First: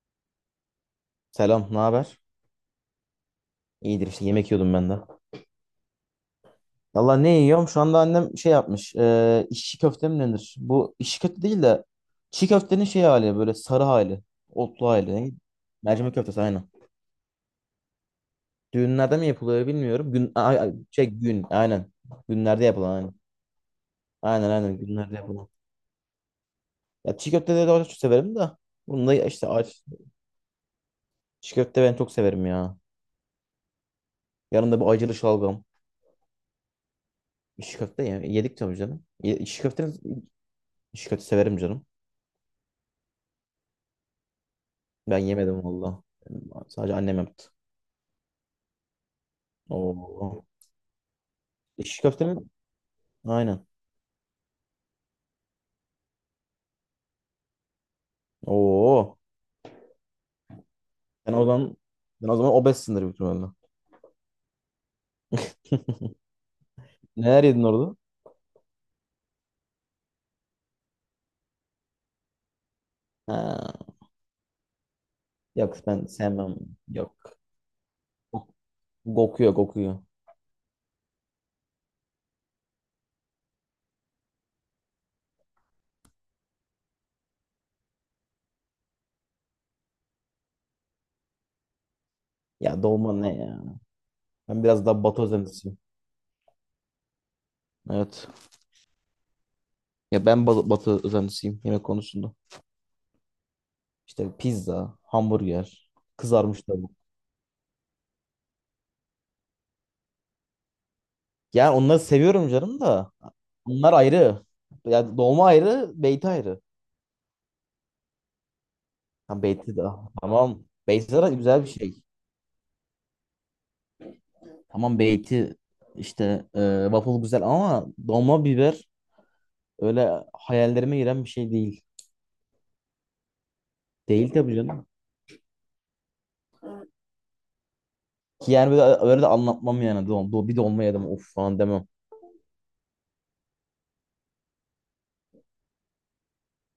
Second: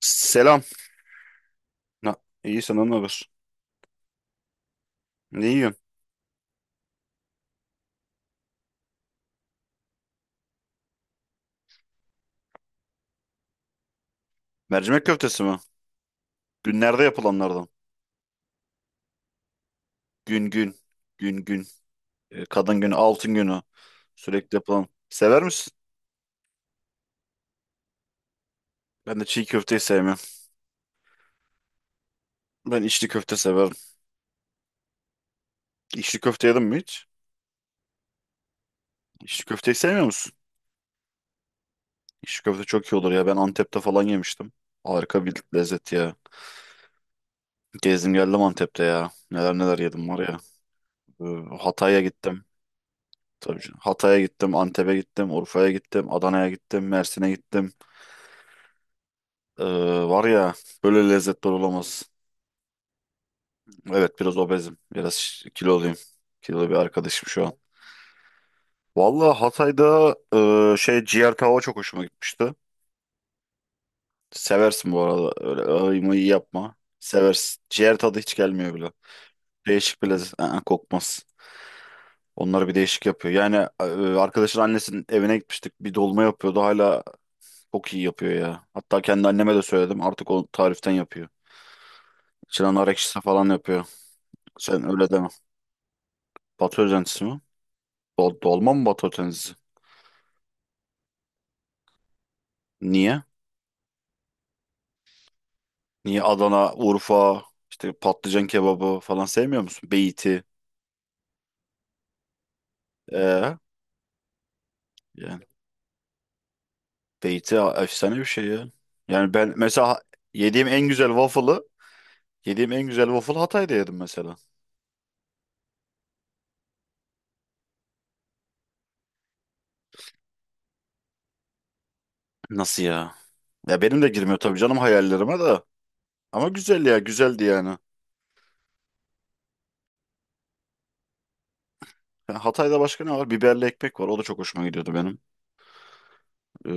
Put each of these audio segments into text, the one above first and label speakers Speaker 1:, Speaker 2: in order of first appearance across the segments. Speaker 1: Selam.
Speaker 2: Selam, ne
Speaker 1: Na,
Speaker 2: haber?
Speaker 1: iyi senden ne haber?
Speaker 2: İyidir işte yemek yiyordum ben de.
Speaker 1: Ne yiyorsun?
Speaker 2: Valla ne yiyorum? Şu anda annem şey yapmış. E, işçi köfte mi denir? Bu işçi köfte değil de çiğ köftenin şey hali böyle sarı hali. Otlu
Speaker 1: Mercimek
Speaker 2: hali. Ne?
Speaker 1: köftesi mi?
Speaker 2: Mercimek köftesi aynen.
Speaker 1: Günlerde yapılanlardan.
Speaker 2: Düğünlerde mi yapılıyor bilmiyorum. Gün,
Speaker 1: Gün gün.
Speaker 2: şey
Speaker 1: Gün
Speaker 2: gün
Speaker 1: gün.
Speaker 2: aynen. Günlerde
Speaker 1: Kadın günü,
Speaker 2: yapılan aynen.
Speaker 1: altın günü.
Speaker 2: Aynen
Speaker 1: Sürekli
Speaker 2: aynen
Speaker 1: yapılan.
Speaker 2: günlerde
Speaker 1: Sever
Speaker 2: yapılan.
Speaker 1: misin?
Speaker 2: Ya çiğ köfteleri de çok severim de. Bunu da
Speaker 1: Ben de çiğ
Speaker 2: işte
Speaker 1: köfteyi
Speaker 2: aç.
Speaker 1: sevmem.
Speaker 2: Çiğ köfte ben çok severim ya.
Speaker 1: Ben içli köfte severim.
Speaker 2: Yanında bu acılı şalgam.
Speaker 1: İçli köfte yedim mi hiç?
Speaker 2: İşçi köfte ya. Yedik tabii canım.
Speaker 1: İçli köfteyi sevmiyor musun?
Speaker 2: İşçi köfte severim canım.
Speaker 1: İçli köfte çok iyi olur ya. Ben Antep'te falan yemiştim.
Speaker 2: Ben
Speaker 1: Harika bir
Speaker 2: yemedim
Speaker 1: lezzet
Speaker 2: valla.
Speaker 1: ya.
Speaker 2: Sadece annem yaptı.
Speaker 1: Gezdim geldim Antep'te ya. Neler neler yedim var ya.
Speaker 2: Oo.
Speaker 1: E, Hatay'a
Speaker 2: İşi
Speaker 1: gittim.
Speaker 2: köftenin
Speaker 1: Tabii
Speaker 2: aynen.
Speaker 1: canım. Hatay'a gittim, Antep'e gittim, Urfa'ya gittim, Adana'ya gittim, Mersin'e gittim.
Speaker 2: Oo.
Speaker 1: Ee, Var ya, böyle
Speaker 2: Sen o
Speaker 1: lezzetler
Speaker 2: zaman
Speaker 1: olamaz.
Speaker 2: sen o zaman obezsindir büyük ihtimalle.
Speaker 1: Evet, biraz obezim. Biraz kiloluyum. Kilolu bir arkadaşım
Speaker 2: Neler
Speaker 1: şu an.
Speaker 2: yedin orada?
Speaker 1: Vallahi Hatay'da ciğer tava çok hoşuma gitmişti.
Speaker 2: Ha.
Speaker 1: Seversin bu arada. Öyle
Speaker 2: Yok
Speaker 1: ağıyı
Speaker 2: ben
Speaker 1: mıyı
Speaker 2: sevmem.
Speaker 1: yapma.
Speaker 2: Yok.
Speaker 1: Seversin. Ciğer tadı hiç gelmiyor bile.
Speaker 2: Kokuyor kokuyor.
Speaker 1: Değişik bir lezzet. Aa, kokmaz. Onları bir değişik yapıyor. Yani e, arkadaşın annesinin evine gitmiştik. Bir dolma yapıyordu. Hala çok iyi yapıyor ya. Hatta kendi anneme de söyledim. Artık o tariften yapıyor. İçine
Speaker 2: Ya
Speaker 1: nar
Speaker 2: dolma
Speaker 1: ekşisi
Speaker 2: ne
Speaker 1: falan
Speaker 2: ya?
Speaker 1: yapıyor.
Speaker 2: Ben biraz
Speaker 1: Sen
Speaker 2: daha
Speaker 1: öyle
Speaker 2: batı
Speaker 1: deme.
Speaker 2: özentisiyim.
Speaker 1: Batı özentisi mi?
Speaker 2: Evet.
Speaker 1: Dolma mı Batı Akdeniz'i?
Speaker 2: Ya ben batı özentisiyim yemek konusunda.
Speaker 1: Niye?
Speaker 2: İşte pizza, hamburger,
Speaker 1: Niye
Speaker 2: kızarmış
Speaker 1: Adana,
Speaker 2: tavuk.
Speaker 1: Urfa, işte patlıcan kebabı falan sevmiyor musun? Beyti.
Speaker 2: Yani onları seviyorum canım da.
Speaker 1: Ee,
Speaker 2: Onlar ayrı. Ya
Speaker 1: Yani
Speaker 2: dolma ayrı, beyti ayrı.
Speaker 1: beyti efsane bir şey ya. Yani
Speaker 2: Tam
Speaker 1: ben
Speaker 2: beyti de.
Speaker 1: mesela
Speaker 2: Tamam.
Speaker 1: yediğim en güzel
Speaker 2: Beyti zaten güzel
Speaker 1: waffle'ı,
Speaker 2: bir şey.
Speaker 1: yediğim en güzel waffle'ı Hatay'da yedim mesela.
Speaker 2: Tamam beyti işte waffle güzel ama dolma biber öyle hayallerime giren bir şey değil.
Speaker 1: Nasıl ya? Ya benim de
Speaker 2: Değil
Speaker 1: girmiyor
Speaker 2: tabii
Speaker 1: tabii canım
Speaker 2: canım.
Speaker 1: hayallerime de. Ama güzel ya, güzeldi yani.
Speaker 2: Ki yani böyle, öyle de anlatmam yani. Bir dolma yedim of falan demem.
Speaker 1: Ha, Hatay'da başka ne var? Biberli ekmek var. O da çok hoşuma gidiyordu benim.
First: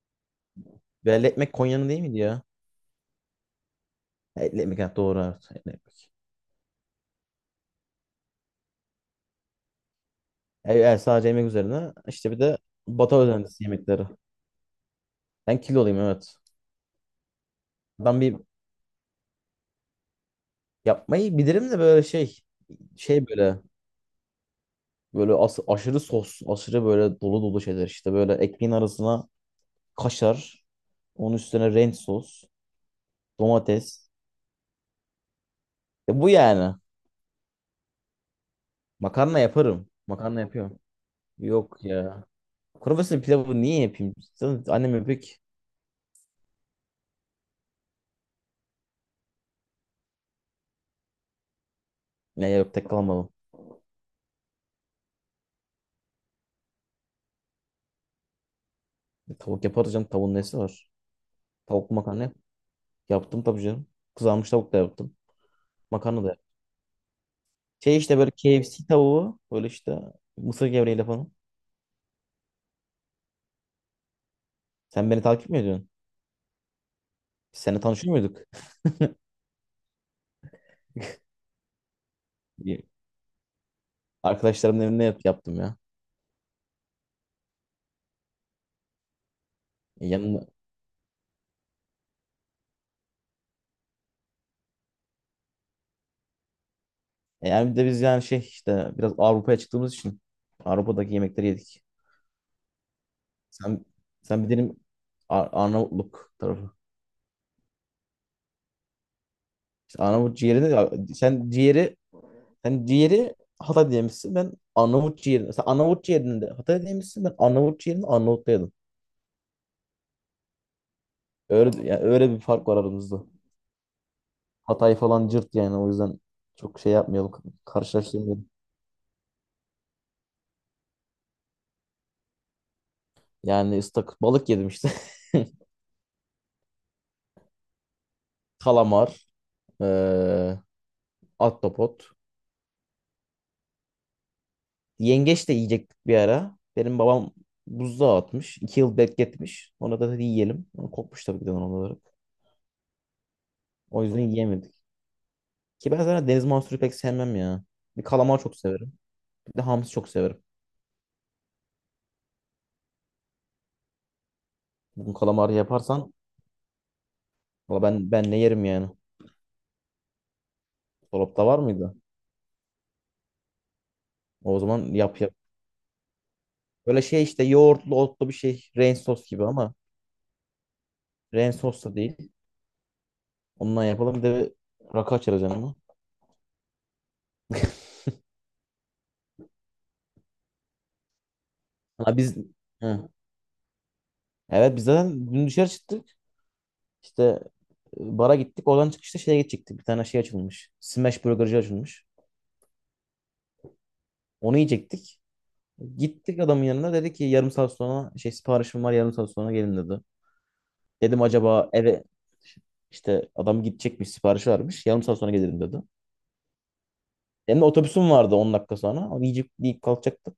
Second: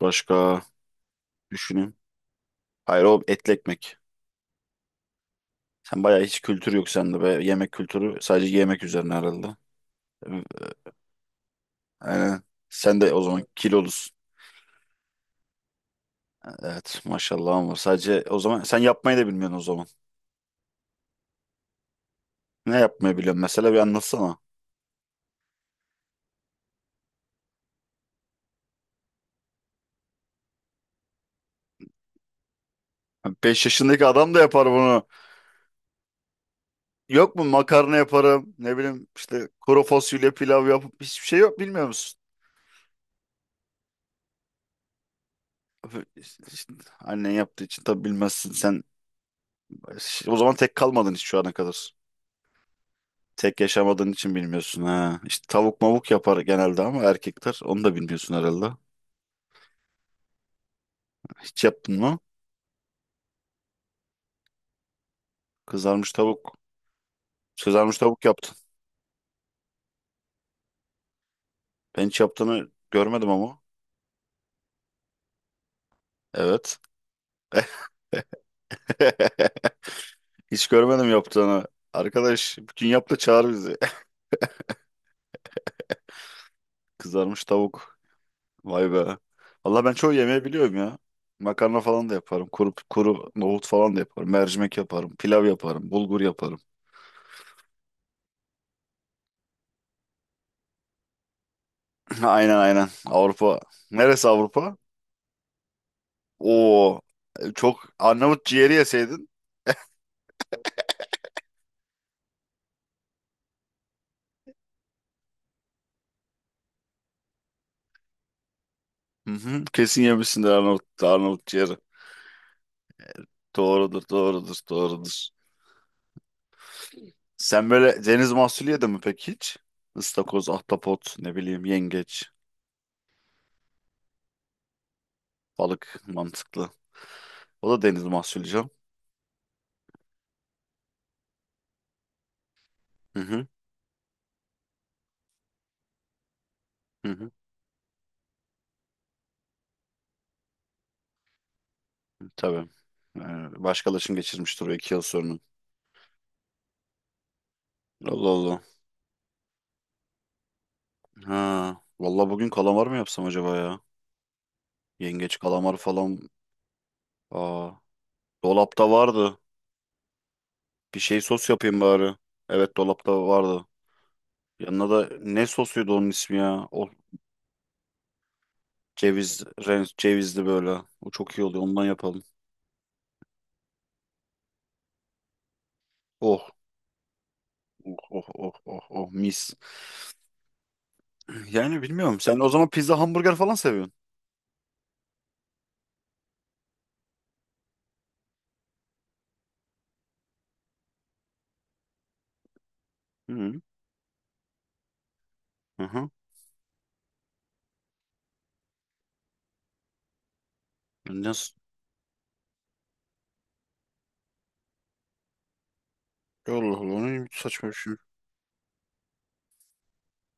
Speaker 1: Başka
Speaker 2: Belli ekmek Konya'nın
Speaker 1: düşüneyim.
Speaker 2: değil miydi ya?
Speaker 1: Hayır, o etli ekmek.
Speaker 2: Ha, etli ekmek ha, doğru evet. Etli
Speaker 1: Sen
Speaker 2: ekmek.
Speaker 1: bayağı hiç kültür yok sende be. Yemek kültürü sadece yemek üzerine herhalde. Evet.
Speaker 2: Sadece yemek üzerine işte bir
Speaker 1: Aynen.
Speaker 2: de
Speaker 1: Sen de
Speaker 2: batı
Speaker 1: o zaman
Speaker 2: özenlisi yemekleri.
Speaker 1: kilolusun.
Speaker 2: Ben kiloluyum evet.
Speaker 1: Evet maşallah, ama
Speaker 2: Ben
Speaker 1: sadece
Speaker 2: bir
Speaker 1: o zaman sen yapmayı da bilmiyorsun o zaman.
Speaker 2: yapmayı bilirim de böyle şey
Speaker 1: Ne yapmayı
Speaker 2: şey
Speaker 1: biliyorsun
Speaker 2: böyle
Speaker 1: mesela, bir anlatsana.
Speaker 2: Böyle aşırı sos, aşırı böyle dolu dolu şeyler işte. Böyle ekmeğin arasına kaşar, onun üstüne renk sos,
Speaker 1: 5 yaşındaki
Speaker 2: domates.
Speaker 1: adam da yapar bunu.
Speaker 2: E bu yani.
Speaker 1: Yok mu makarna yaparım, ne bileyim,
Speaker 2: Makarna
Speaker 1: işte kuru
Speaker 2: yaparım.
Speaker 1: fasulye
Speaker 2: Makarna
Speaker 1: pilav
Speaker 2: yapıyorum.
Speaker 1: yapıp, hiçbir şey yok,
Speaker 2: Yok
Speaker 1: bilmiyor musun?
Speaker 2: ya. Kuru fasulye pilavı niye yapayım? Zaten annem yapıyor ki.
Speaker 1: Öf, işte annen yaptığı için tabii bilmezsin sen. O zaman tek kalmadın hiç şu ana kadar.
Speaker 2: Ne yok tek kalmadım.
Speaker 1: Tek yaşamadığın için bilmiyorsun ha. İşte tavuk mavuk yapar genelde ama erkekler. Onu da bilmiyorsun herhalde.
Speaker 2: E, tavuk yaparız canım. Tavuğun nesi var?
Speaker 1: Hiç yaptın
Speaker 2: Tavuklu
Speaker 1: mı?
Speaker 2: makarna yap. Yaptım tabii canım. Kızarmış tavuk da yaptım.
Speaker 1: Kızarmış
Speaker 2: Makarna da yaptım.
Speaker 1: tavuk.
Speaker 2: Şey
Speaker 1: Kızarmış
Speaker 2: işte
Speaker 1: tavuk
Speaker 2: böyle
Speaker 1: yaptın.
Speaker 2: KFC tavuğu. Böyle işte mısır gevreğiyle falan.
Speaker 1: Ben hiç yaptığını görmedim ama.
Speaker 2: Sen beni takip mi ediyorsun?
Speaker 1: Evet.
Speaker 2: Biz seninle tanışıyor muyduk?
Speaker 1: Hiç görmedim yaptığını. Arkadaş bütün yap da çağır bizi.
Speaker 2: Arkadaşlarımın evinde yaptım ya.
Speaker 1: Kızarmış tavuk. Vay be. Valla ben çoğu yemeği
Speaker 2: Yanında.
Speaker 1: biliyorum ya. Makarna falan da yaparım. Kuru nohut falan da yaparım. Mercimek yaparım. Pilav yaparım. Bulgur yaparım.
Speaker 2: Yani bir de biz yani şey işte biraz Avrupa'ya çıktığımız için Avrupa'daki yemekleri yedik.
Speaker 1: Aynen, aynen. Avrupa.
Speaker 2: Sen
Speaker 1: Neresi
Speaker 2: sen bir
Speaker 1: Avrupa?
Speaker 2: dedim Ar- Arnavutluk tarafı.
Speaker 1: Oo, çok Arnavut ciğeri yeseydin.
Speaker 2: İşte Arnavut ciğeri sen ciğeri Hatay diyemişsin. Ben Arnavut ciğerini sen Arnavut ciğerini de Hatay diyemişsin. Ben Arnavut ciğerini Arnavut'ta yedim.
Speaker 1: Hı hı, kesin yemişsindir Arnavut ciğeri.
Speaker 2: Öyle yani öyle bir fark var aramızda.
Speaker 1: Doğrudur, doğrudur,
Speaker 2: Hatay
Speaker 1: doğrudur.
Speaker 2: falan cırt yani o yüzden çok şey yapmayalım
Speaker 1: Sen böyle deniz
Speaker 2: karşılaştırmayalım.
Speaker 1: mahsulü yedin mi peki hiç? Istakoz, ahtapot, ne bileyim, yengeç,
Speaker 2: Yani ıslak balık yedim işte.
Speaker 1: balık mantıklı. O da deniz mahsulü canım.
Speaker 2: Kalamar, eee, ahtapot.
Speaker 1: Hı hı,
Speaker 2: Yengeç de yiyecektik bir ara. Benim
Speaker 1: hı hı,
Speaker 2: babam buzluğa atmış. 2 yıl bekletmiş. Ona da dedi yiyelim. Ama kokmuş tabii ki de doğal olarak.
Speaker 1: tabii.
Speaker 2: O
Speaker 1: Başkalaşım
Speaker 2: yüzden
Speaker 1: geçirmiştir o
Speaker 2: yiyemedik.
Speaker 1: 2 yıl sonra.
Speaker 2: Ki ben zaten deniz mahsulü pek sevmem ya. Bir
Speaker 1: Allah
Speaker 2: kalamar çok
Speaker 1: Allah.
Speaker 2: severim. Bir de hamsi çok severim.
Speaker 1: Ha, vallahi bugün kalamar mı yapsam acaba ya?
Speaker 2: Bugün
Speaker 1: Yengeç,
Speaker 2: kalamarı
Speaker 1: kalamar
Speaker 2: yaparsan
Speaker 1: falan. Aa,
Speaker 2: valla ben ne yerim yani.
Speaker 1: dolapta vardı. Bir şey
Speaker 2: Dolapta
Speaker 1: sos
Speaker 2: var
Speaker 1: yapayım
Speaker 2: mıydı?
Speaker 1: bari. Evet, dolapta vardı.
Speaker 2: O
Speaker 1: Yanına
Speaker 2: zaman
Speaker 1: da
Speaker 2: yap yap.
Speaker 1: ne sosuydu onun ismi ya? O
Speaker 2: Böyle şey işte yoğurtlu otlu bir şey. Rain sos
Speaker 1: ceviz,
Speaker 2: gibi ama
Speaker 1: cevizli böyle. O çok iyi
Speaker 2: rain
Speaker 1: oluyor.
Speaker 2: sos
Speaker 1: Ondan
Speaker 2: da değil.
Speaker 1: yapalım.
Speaker 2: Ondan yapalım. Bir de rakı açarız yanına.
Speaker 1: Oh, oh, oh, oh, oh, oh, mis. Yani
Speaker 2: Ha
Speaker 1: bilmiyorum.
Speaker 2: biz.
Speaker 1: Sen o zaman pizza,
Speaker 2: Hı.
Speaker 1: hamburger falan seviyorsun.
Speaker 2: Evet biz zaten dün dışarı çıktık. İşte bara gittik. Oradan çıkışta şeye gidecektik. Bir tane şey açılmış. Smash Burger'cı açılmış.
Speaker 1: Hı hı.
Speaker 2: Onu yiyecektik.
Speaker 1: Hı hı.
Speaker 2: Gittik adamın yanına. Dedi ki yarım saat sonra şey siparişim var yarım saat sonra gelin dedi. Dedim
Speaker 1: Nasıl?
Speaker 2: acaba eve işte adam gidecekmiş siparişi vermiş. Yarım saat sonra gelirim dedi.
Speaker 1: Allah Allah. O ne
Speaker 2: Benim de
Speaker 1: saçma bir şey.
Speaker 2: otobüsüm vardı 10 dakika sonra. Onu yiyecek yiyip kalkacaktık.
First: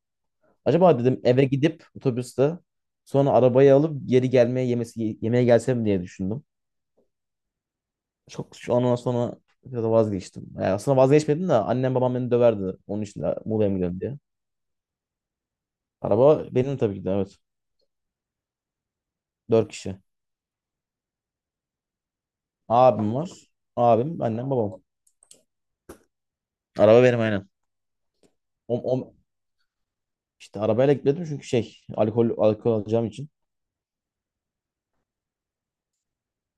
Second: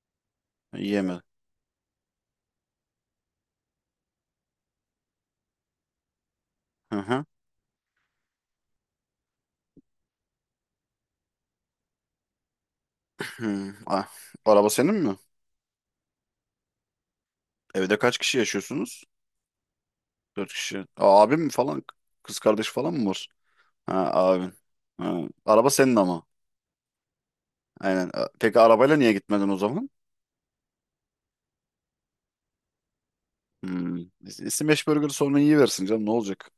Speaker 2: Acaba dedim
Speaker 1: Yeme.
Speaker 2: eve gidip otobüste sonra arabayı alıp geri gelmeye yemesi yemeğe gelsem diye düşündüm.
Speaker 1: Hı hı.
Speaker 2: Çok şu an sonra biraz da vazgeçtim. Yani aslında vazgeçmedim de annem babam beni döverdi. Onun için de Muğla'ya
Speaker 1: Hı.
Speaker 2: mı gidiyorsun
Speaker 1: Ah,
Speaker 2: diye.
Speaker 1: araba senin mi?
Speaker 2: Araba benim tabii ki de evet.
Speaker 1: Evde kaç kişi yaşıyorsunuz?
Speaker 2: 4 kişi.
Speaker 1: Dört kişi. Aa, abim mi falan? Kız kardeş falan mı
Speaker 2: Abim
Speaker 1: var?
Speaker 2: var.
Speaker 1: Ha,
Speaker 2: Abim, annem,
Speaker 1: abin.
Speaker 2: babam.
Speaker 1: Ha, araba senin ama.
Speaker 2: Araba benim aynen.
Speaker 1: Aynen. Peki
Speaker 2: O,
Speaker 1: arabayla niye
Speaker 2: o-
Speaker 1: gitmedin o zaman?
Speaker 2: işte arabayla gitmedim çünkü şey alkol alacağım için.
Speaker 1: Hmm. İsim beş burger sonra iyi versin canım, ne olacak?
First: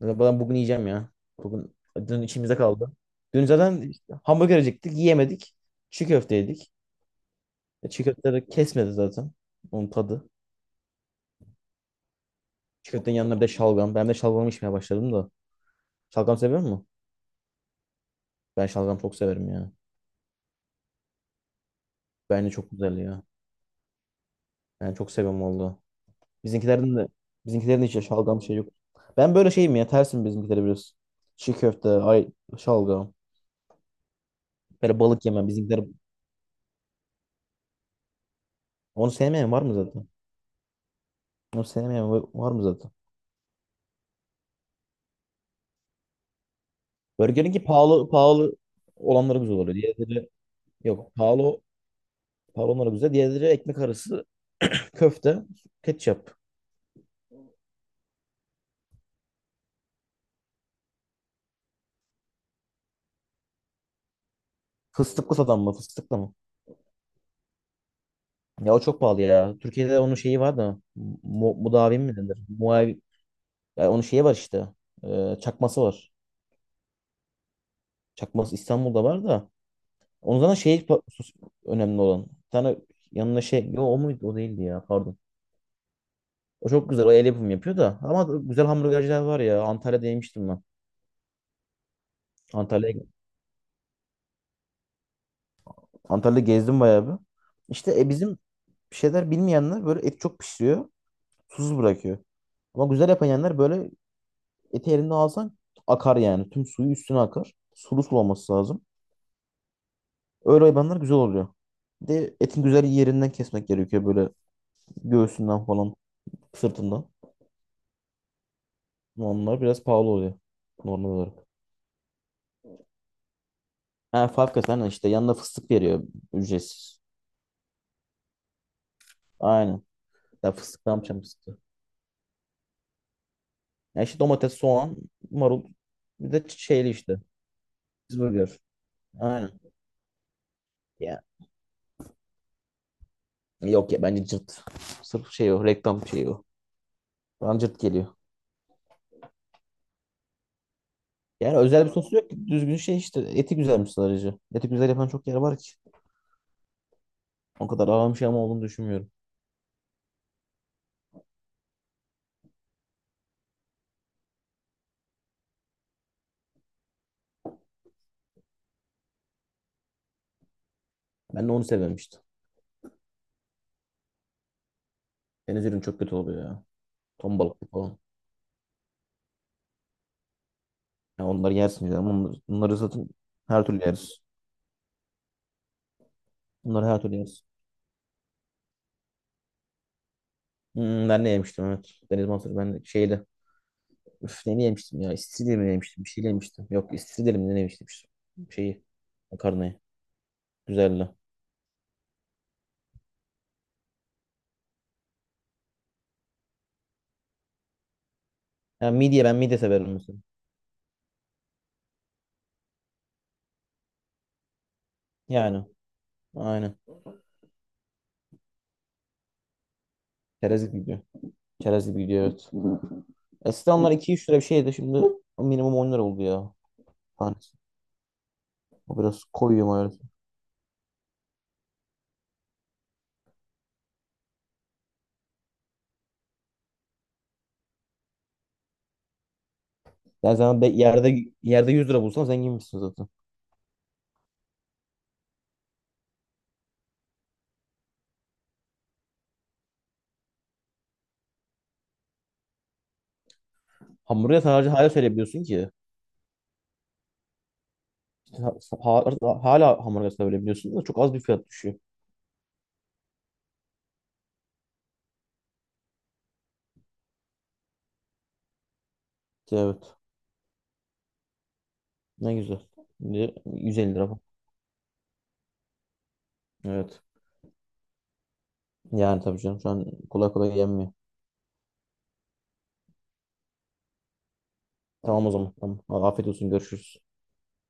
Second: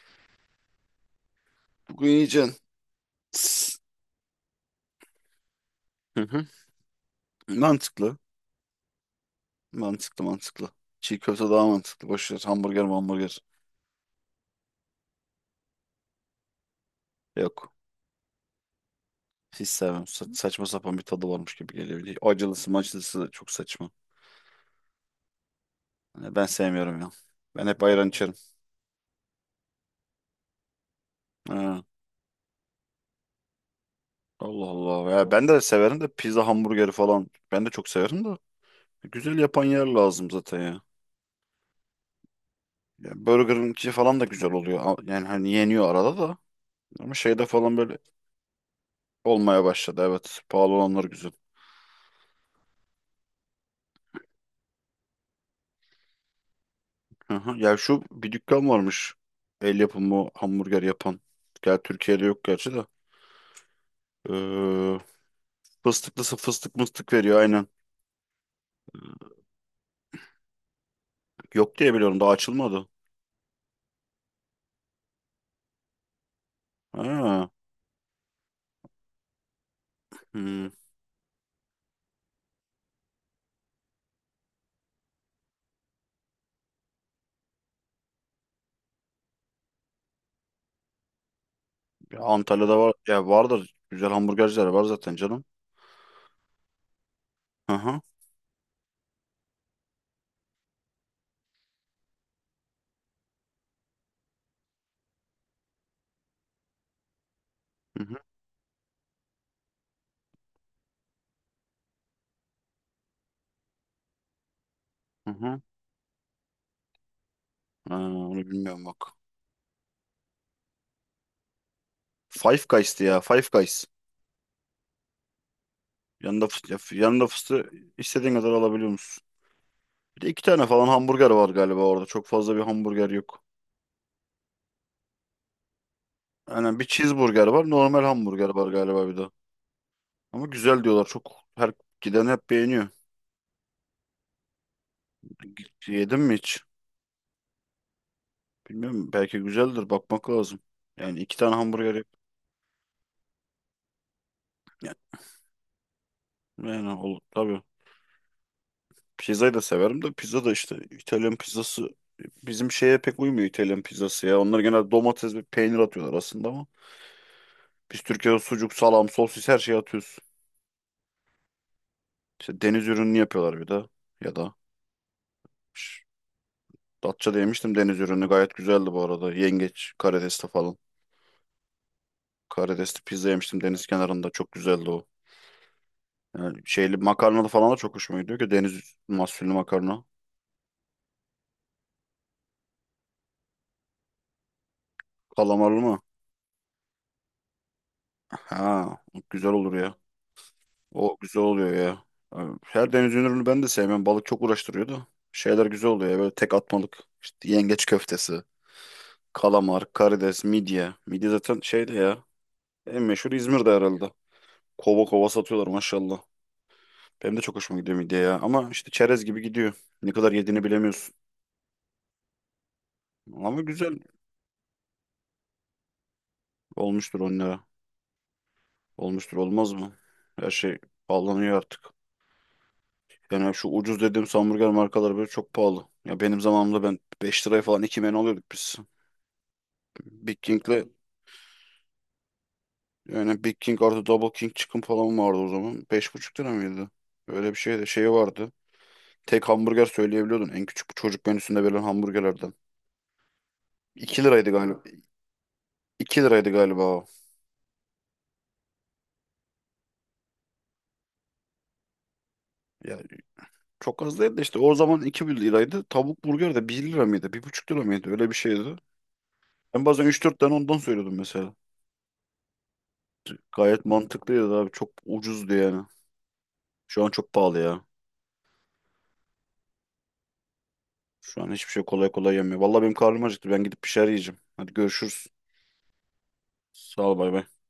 Speaker 2: Ya ben bugün yiyeceğim ya. Bugün
Speaker 1: Bugün
Speaker 2: dün
Speaker 1: yiyeceksin.
Speaker 2: içimizde kaldı. Dün
Speaker 1: Tıs.
Speaker 2: zaten işte hamburger yiyecektik, yiyemedik. Çiğ
Speaker 1: Hı
Speaker 2: köfte
Speaker 1: hı.
Speaker 2: yedik. E, çiğ
Speaker 1: Mantıklı.
Speaker 2: köfteleri kesmedi zaten. Onun
Speaker 1: Mantıklı,
Speaker 2: tadı.
Speaker 1: mantıklı. Çiğ köfte daha mantıklı. Boş ver. Hamburger,
Speaker 2: Çiğ köftenin yanına
Speaker 1: hamburger.
Speaker 2: bir de şalgam. Ben de şalgam içmeye başladım da. Şalgam seviyor musun?
Speaker 1: Yok.
Speaker 2: Ben şalgam çok severim
Speaker 1: Hiç
Speaker 2: ya.
Speaker 1: sevmem. Saçma sapan bir tadı varmış gibi geliyor. Bir de
Speaker 2: Bence
Speaker 1: acılısı
Speaker 2: çok güzel
Speaker 1: macılısı
Speaker 2: ya.
Speaker 1: da çok saçma.
Speaker 2: Yani çok seviyorum valla.
Speaker 1: Yani ben
Speaker 2: Bizimkilerin
Speaker 1: sevmiyorum
Speaker 2: de
Speaker 1: ya. Ben hep
Speaker 2: bizimkilerin de hiç
Speaker 1: ayran içerim.
Speaker 2: şalgam şey yok. Ben böyle şeyim ya tersim bizimkileri biraz. Çiğ
Speaker 1: Ha.
Speaker 2: köfte, ay şalgam.
Speaker 1: Allah
Speaker 2: Böyle
Speaker 1: Allah.
Speaker 2: balık
Speaker 1: Ya ben
Speaker 2: yemem
Speaker 1: de
Speaker 2: bizimkiler.
Speaker 1: severim de pizza hamburgeri falan. Ben de çok severim de.
Speaker 2: Onu
Speaker 1: Güzel
Speaker 2: sevmeyen var
Speaker 1: yapan
Speaker 2: mı
Speaker 1: yer
Speaker 2: zaten?
Speaker 1: lazım zaten ya.
Speaker 2: Onu sevmeyen var mı zaten?
Speaker 1: Ya Burger'ınki falan da güzel oluyor. Yani hani yeniyor arada da. Ama şeyde
Speaker 2: Burger'inki
Speaker 1: falan böyle
Speaker 2: pahalı pahalı olanları güzel
Speaker 1: olmaya
Speaker 2: oluyor.
Speaker 1: başladı.
Speaker 2: Diğerleri
Speaker 1: Evet. Pahalı olanlar
Speaker 2: yok.
Speaker 1: güzel.
Speaker 2: Pahalı pahalı olanları güzel. Diğerleri ekmek arası köfte, ketçap.
Speaker 1: Hı hı. Ya şu bir dükkan varmış. El yapımı hamburger yapan. Gel, Türkiye'de yok gerçi de. Ee,
Speaker 2: Fıstıklı satan mı? Fıstıklı mı?
Speaker 1: Fıstıklısı fıstık mıstık veriyor aynen.
Speaker 2: Ya o çok pahalı ya. Türkiye'de onun şeyi var da mu,
Speaker 1: Yok diye
Speaker 2: mudavim mi
Speaker 1: biliyorum, daha
Speaker 2: denir?
Speaker 1: açılmadı.
Speaker 2: Muavi, ya onun şeyi var işte. Çakması var.
Speaker 1: Ha.
Speaker 2: Çakması İstanbul'da var da. Onun zaten
Speaker 1: Hmm.
Speaker 2: önemli olan. Bir tane yanına şey. Yo, o muydu? O değildi ya. Pardon. O çok güzel. O el yapımı yapıyor da. Ama güzel hamburgerciler var ya. Antalya'da yemiştim ben.
Speaker 1: Ya Antalya'da var.
Speaker 2: Antalya'ya
Speaker 1: Ya vardır. Güzel hamburgerciler var zaten canım.
Speaker 2: Antalya'da gezdim bayağı bir.
Speaker 1: Hı hı.
Speaker 2: İşte bizim şeyler bilmeyenler böyle et çok pişiriyor. Susuz bırakıyor. Ama güzel yapan yerler böyle eti elinde alsan akar yani. Tüm suyu üstüne akar. Sulu
Speaker 1: Hı hı.
Speaker 2: sulaması lazım. Öyle hayvanlar güzel oluyor. Bir de etin güzel yerinden kesmek gerekiyor böyle
Speaker 1: Hı hı.
Speaker 2: göğsünden falan sırtından.
Speaker 1: Ha, onu bilmiyorum bak.
Speaker 2: Onlar biraz pahalı oluyor normal olarak.
Speaker 1: Five Guys'tı ya. Five Guys.
Speaker 2: Ha Favkas aynen işte yanında fıstık veriyor
Speaker 1: Yanında fıstığı,
Speaker 2: ücretsiz.
Speaker 1: yanında fıstığı istediğin kadar alabiliyor musun?
Speaker 2: Aynen.
Speaker 1: Bir de iki
Speaker 2: Ya
Speaker 1: tane
Speaker 2: fıstık
Speaker 1: falan
Speaker 2: ne yapacağım
Speaker 1: hamburger var
Speaker 2: fıstığı?
Speaker 1: galiba orada. Çok fazla bir hamburger yok.
Speaker 2: Ya işte domates, soğan, marul bir de
Speaker 1: Yani bir
Speaker 2: şeyli işte.
Speaker 1: cheeseburger var. Normal hamburger
Speaker 2: Cheeseburger.
Speaker 1: var galiba bir de.
Speaker 2: Aynen.
Speaker 1: Ama güzel diyorlar.
Speaker 2: Ya.
Speaker 1: Çok, her giden hep beğeniyor.
Speaker 2: Yok ya bence cırt. Sırf şey o reklam
Speaker 1: Yedin
Speaker 2: şeyi
Speaker 1: mi
Speaker 2: o.
Speaker 1: hiç?
Speaker 2: Bana cırt geliyor.
Speaker 1: Bilmiyorum. Belki güzeldir. Bakmak lazım. Yani iki tane
Speaker 2: Yani özel bir
Speaker 1: hamburger yap.
Speaker 2: sosu yok ki. Düzgün şey işte. Eti güzelmiş sadece. Eti güzel
Speaker 1: Yani,
Speaker 2: yapan çok yer var ki.
Speaker 1: yani olur tabii.
Speaker 2: O kadar ağam şey ama olduğunu düşünmüyorum.
Speaker 1: Pizzayı da severim de, pizza da işte İtalyan pizzası bizim şeye pek uymuyor İtalyan pizzası ya. Onlar genelde domates ve peynir atıyorlar aslında ama biz Türkiye'de sucuk, salam, sosis, her şeyi atıyoruz.
Speaker 2: Ben de onu sevmemiştim.
Speaker 1: İşte deniz ürünü yapıyorlar bir de. Ya da
Speaker 2: Deniz ürünü çok
Speaker 1: Şş,
Speaker 2: kötü oluyor ya.
Speaker 1: Datça'da
Speaker 2: Ton balıklı
Speaker 1: yemiştim
Speaker 2: falan.
Speaker 1: deniz ürünü. Gayet güzeldi bu arada. Yengeç, karidesli falan.
Speaker 2: Ya onları yersin ya. Bunları
Speaker 1: Karidesli
Speaker 2: zaten
Speaker 1: pizza yemiştim
Speaker 2: her türlü
Speaker 1: deniz
Speaker 2: yeriz.
Speaker 1: kenarında. Çok güzeldi o. Yani
Speaker 2: Bunları
Speaker 1: şeyli
Speaker 2: her türlü yeriz.
Speaker 1: makarnalı falan da çok hoşuma gidiyor ki, deniz mahsullü makarna.
Speaker 2: Hmm, ben ne yemiştim evet. Deniz mahsulü ben de şeyde. Üf ne yemiştim ya? İstiridye mi
Speaker 1: Kalamarlı mı?
Speaker 2: yemiştim? Bir şeyle yemiştim. Yok istiridye mi ne yemiştim? İşte. Şeyi.
Speaker 1: Ha, güzel olur
Speaker 2: Makarnayı.
Speaker 1: ya.
Speaker 2: Güzeldi.
Speaker 1: O güzel oluyor ya. Yani her deniz ürünü ben de sevmem. Balık çok uğraştırıyor da. Şeyler güzel oluyor ya. Böyle tek atmalık. İşte yengeç köftesi,
Speaker 2: Ya midye ben midye severim
Speaker 1: kalamar,
Speaker 2: mesela.
Speaker 1: karides, midye. Midye zaten şeydi ya. En meşhur İzmir'de herhalde. Kova kova
Speaker 2: Yani.
Speaker 1: satıyorlar maşallah.
Speaker 2: Aynen.
Speaker 1: Benim de çok hoşuma gidiyor midye ya. Ama işte çerez gibi gidiyor. Ne kadar yediğini
Speaker 2: Çerez gibi gidiyor.
Speaker 1: bilemiyorsun.
Speaker 2: Çerez gibi gidiyor evet.
Speaker 1: Ama
Speaker 2: Eskiden onlar
Speaker 1: güzel,
Speaker 2: iki üç lira bir şeydi. Şimdi minimum 10 lira oldu ya.
Speaker 1: olmuştur on
Speaker 2: Tanesi.
Speaker 1: lira.
Speaker 2: O biraz
Speaker 1: Olmuştur, olmaz
Speaker 2: koyuyor.
Speaker 1: mı? Her şey pahalanıyor artık. Yani şu ucuz dediğim hamburger markaları böyle çok pahalı. Ya benim zamanımda ben 5 liraya falan 2 menü alıyorduk biz.
Speaker 2: Yani
Speaker 1: Big
Speaker 2: sen
Speaker 1: King'le,
Speaker 2: yerde yerde 100 lira bulsan zenginmişsin zaten.
Speaker 1: yani Big King artı Double King çıkın falan vardı o zaman. 5,5 lira mıydı? Öyle bir şeydi. Şeyi vardı. Tek hamburger söyleyebiliyordun. En küçük çocuk menüsünde verilen hamburgerlerden. 2
Speaker 2: Hamburger
Speaker 1: liraydı
Speaker 2: sadece
Speaker 1: galiba.
Speaker 2: hala söyleyebiliyorsun ki.
Speaker 1: 2 liraydı galiba o.
Speaker 2: Ha- ha- Hala hamburger söyleyebiliyorsun da çok az bir fiyat düşüyor.
Speaker 1: Ya çok az değil de, işte o zaman 2 liraydı. Tavuk burger de 1 lira mıydı, 1,5 lira mıydı? Öyle bir şeydi.
Speaker 2: İşte evet.
Speaker 1: Ben bazen 3-4 tane ondan söylüyordum mesela.
Speaker 2: Ne güzel. Şimdi
Speaker 1: Gayet
Speaker 2: 150 lira bu.
Speaker 1: mantıklıydı abi. Çok ucuzdu yani.
Speaker 2: Evet.
Speaker 1: Şu an çok pahalı ya.
Speaker 2: Yani tabii canım şu an kolay kolay yenmiyor.
Speaker 1: Şu an hiçbir şey kolay kolay yemiyor. Vallahi benim karnım acıktı. Ben gidip bir şeyler yiyeceğim. Hadi görüşürüz.
Speaker 2: Tamam o zaman. Tamam. Afiyet olsun.
Speaker 1: Sağ
Speaker 2: Görüşürüz.
Speaker 1: ol, bay bay.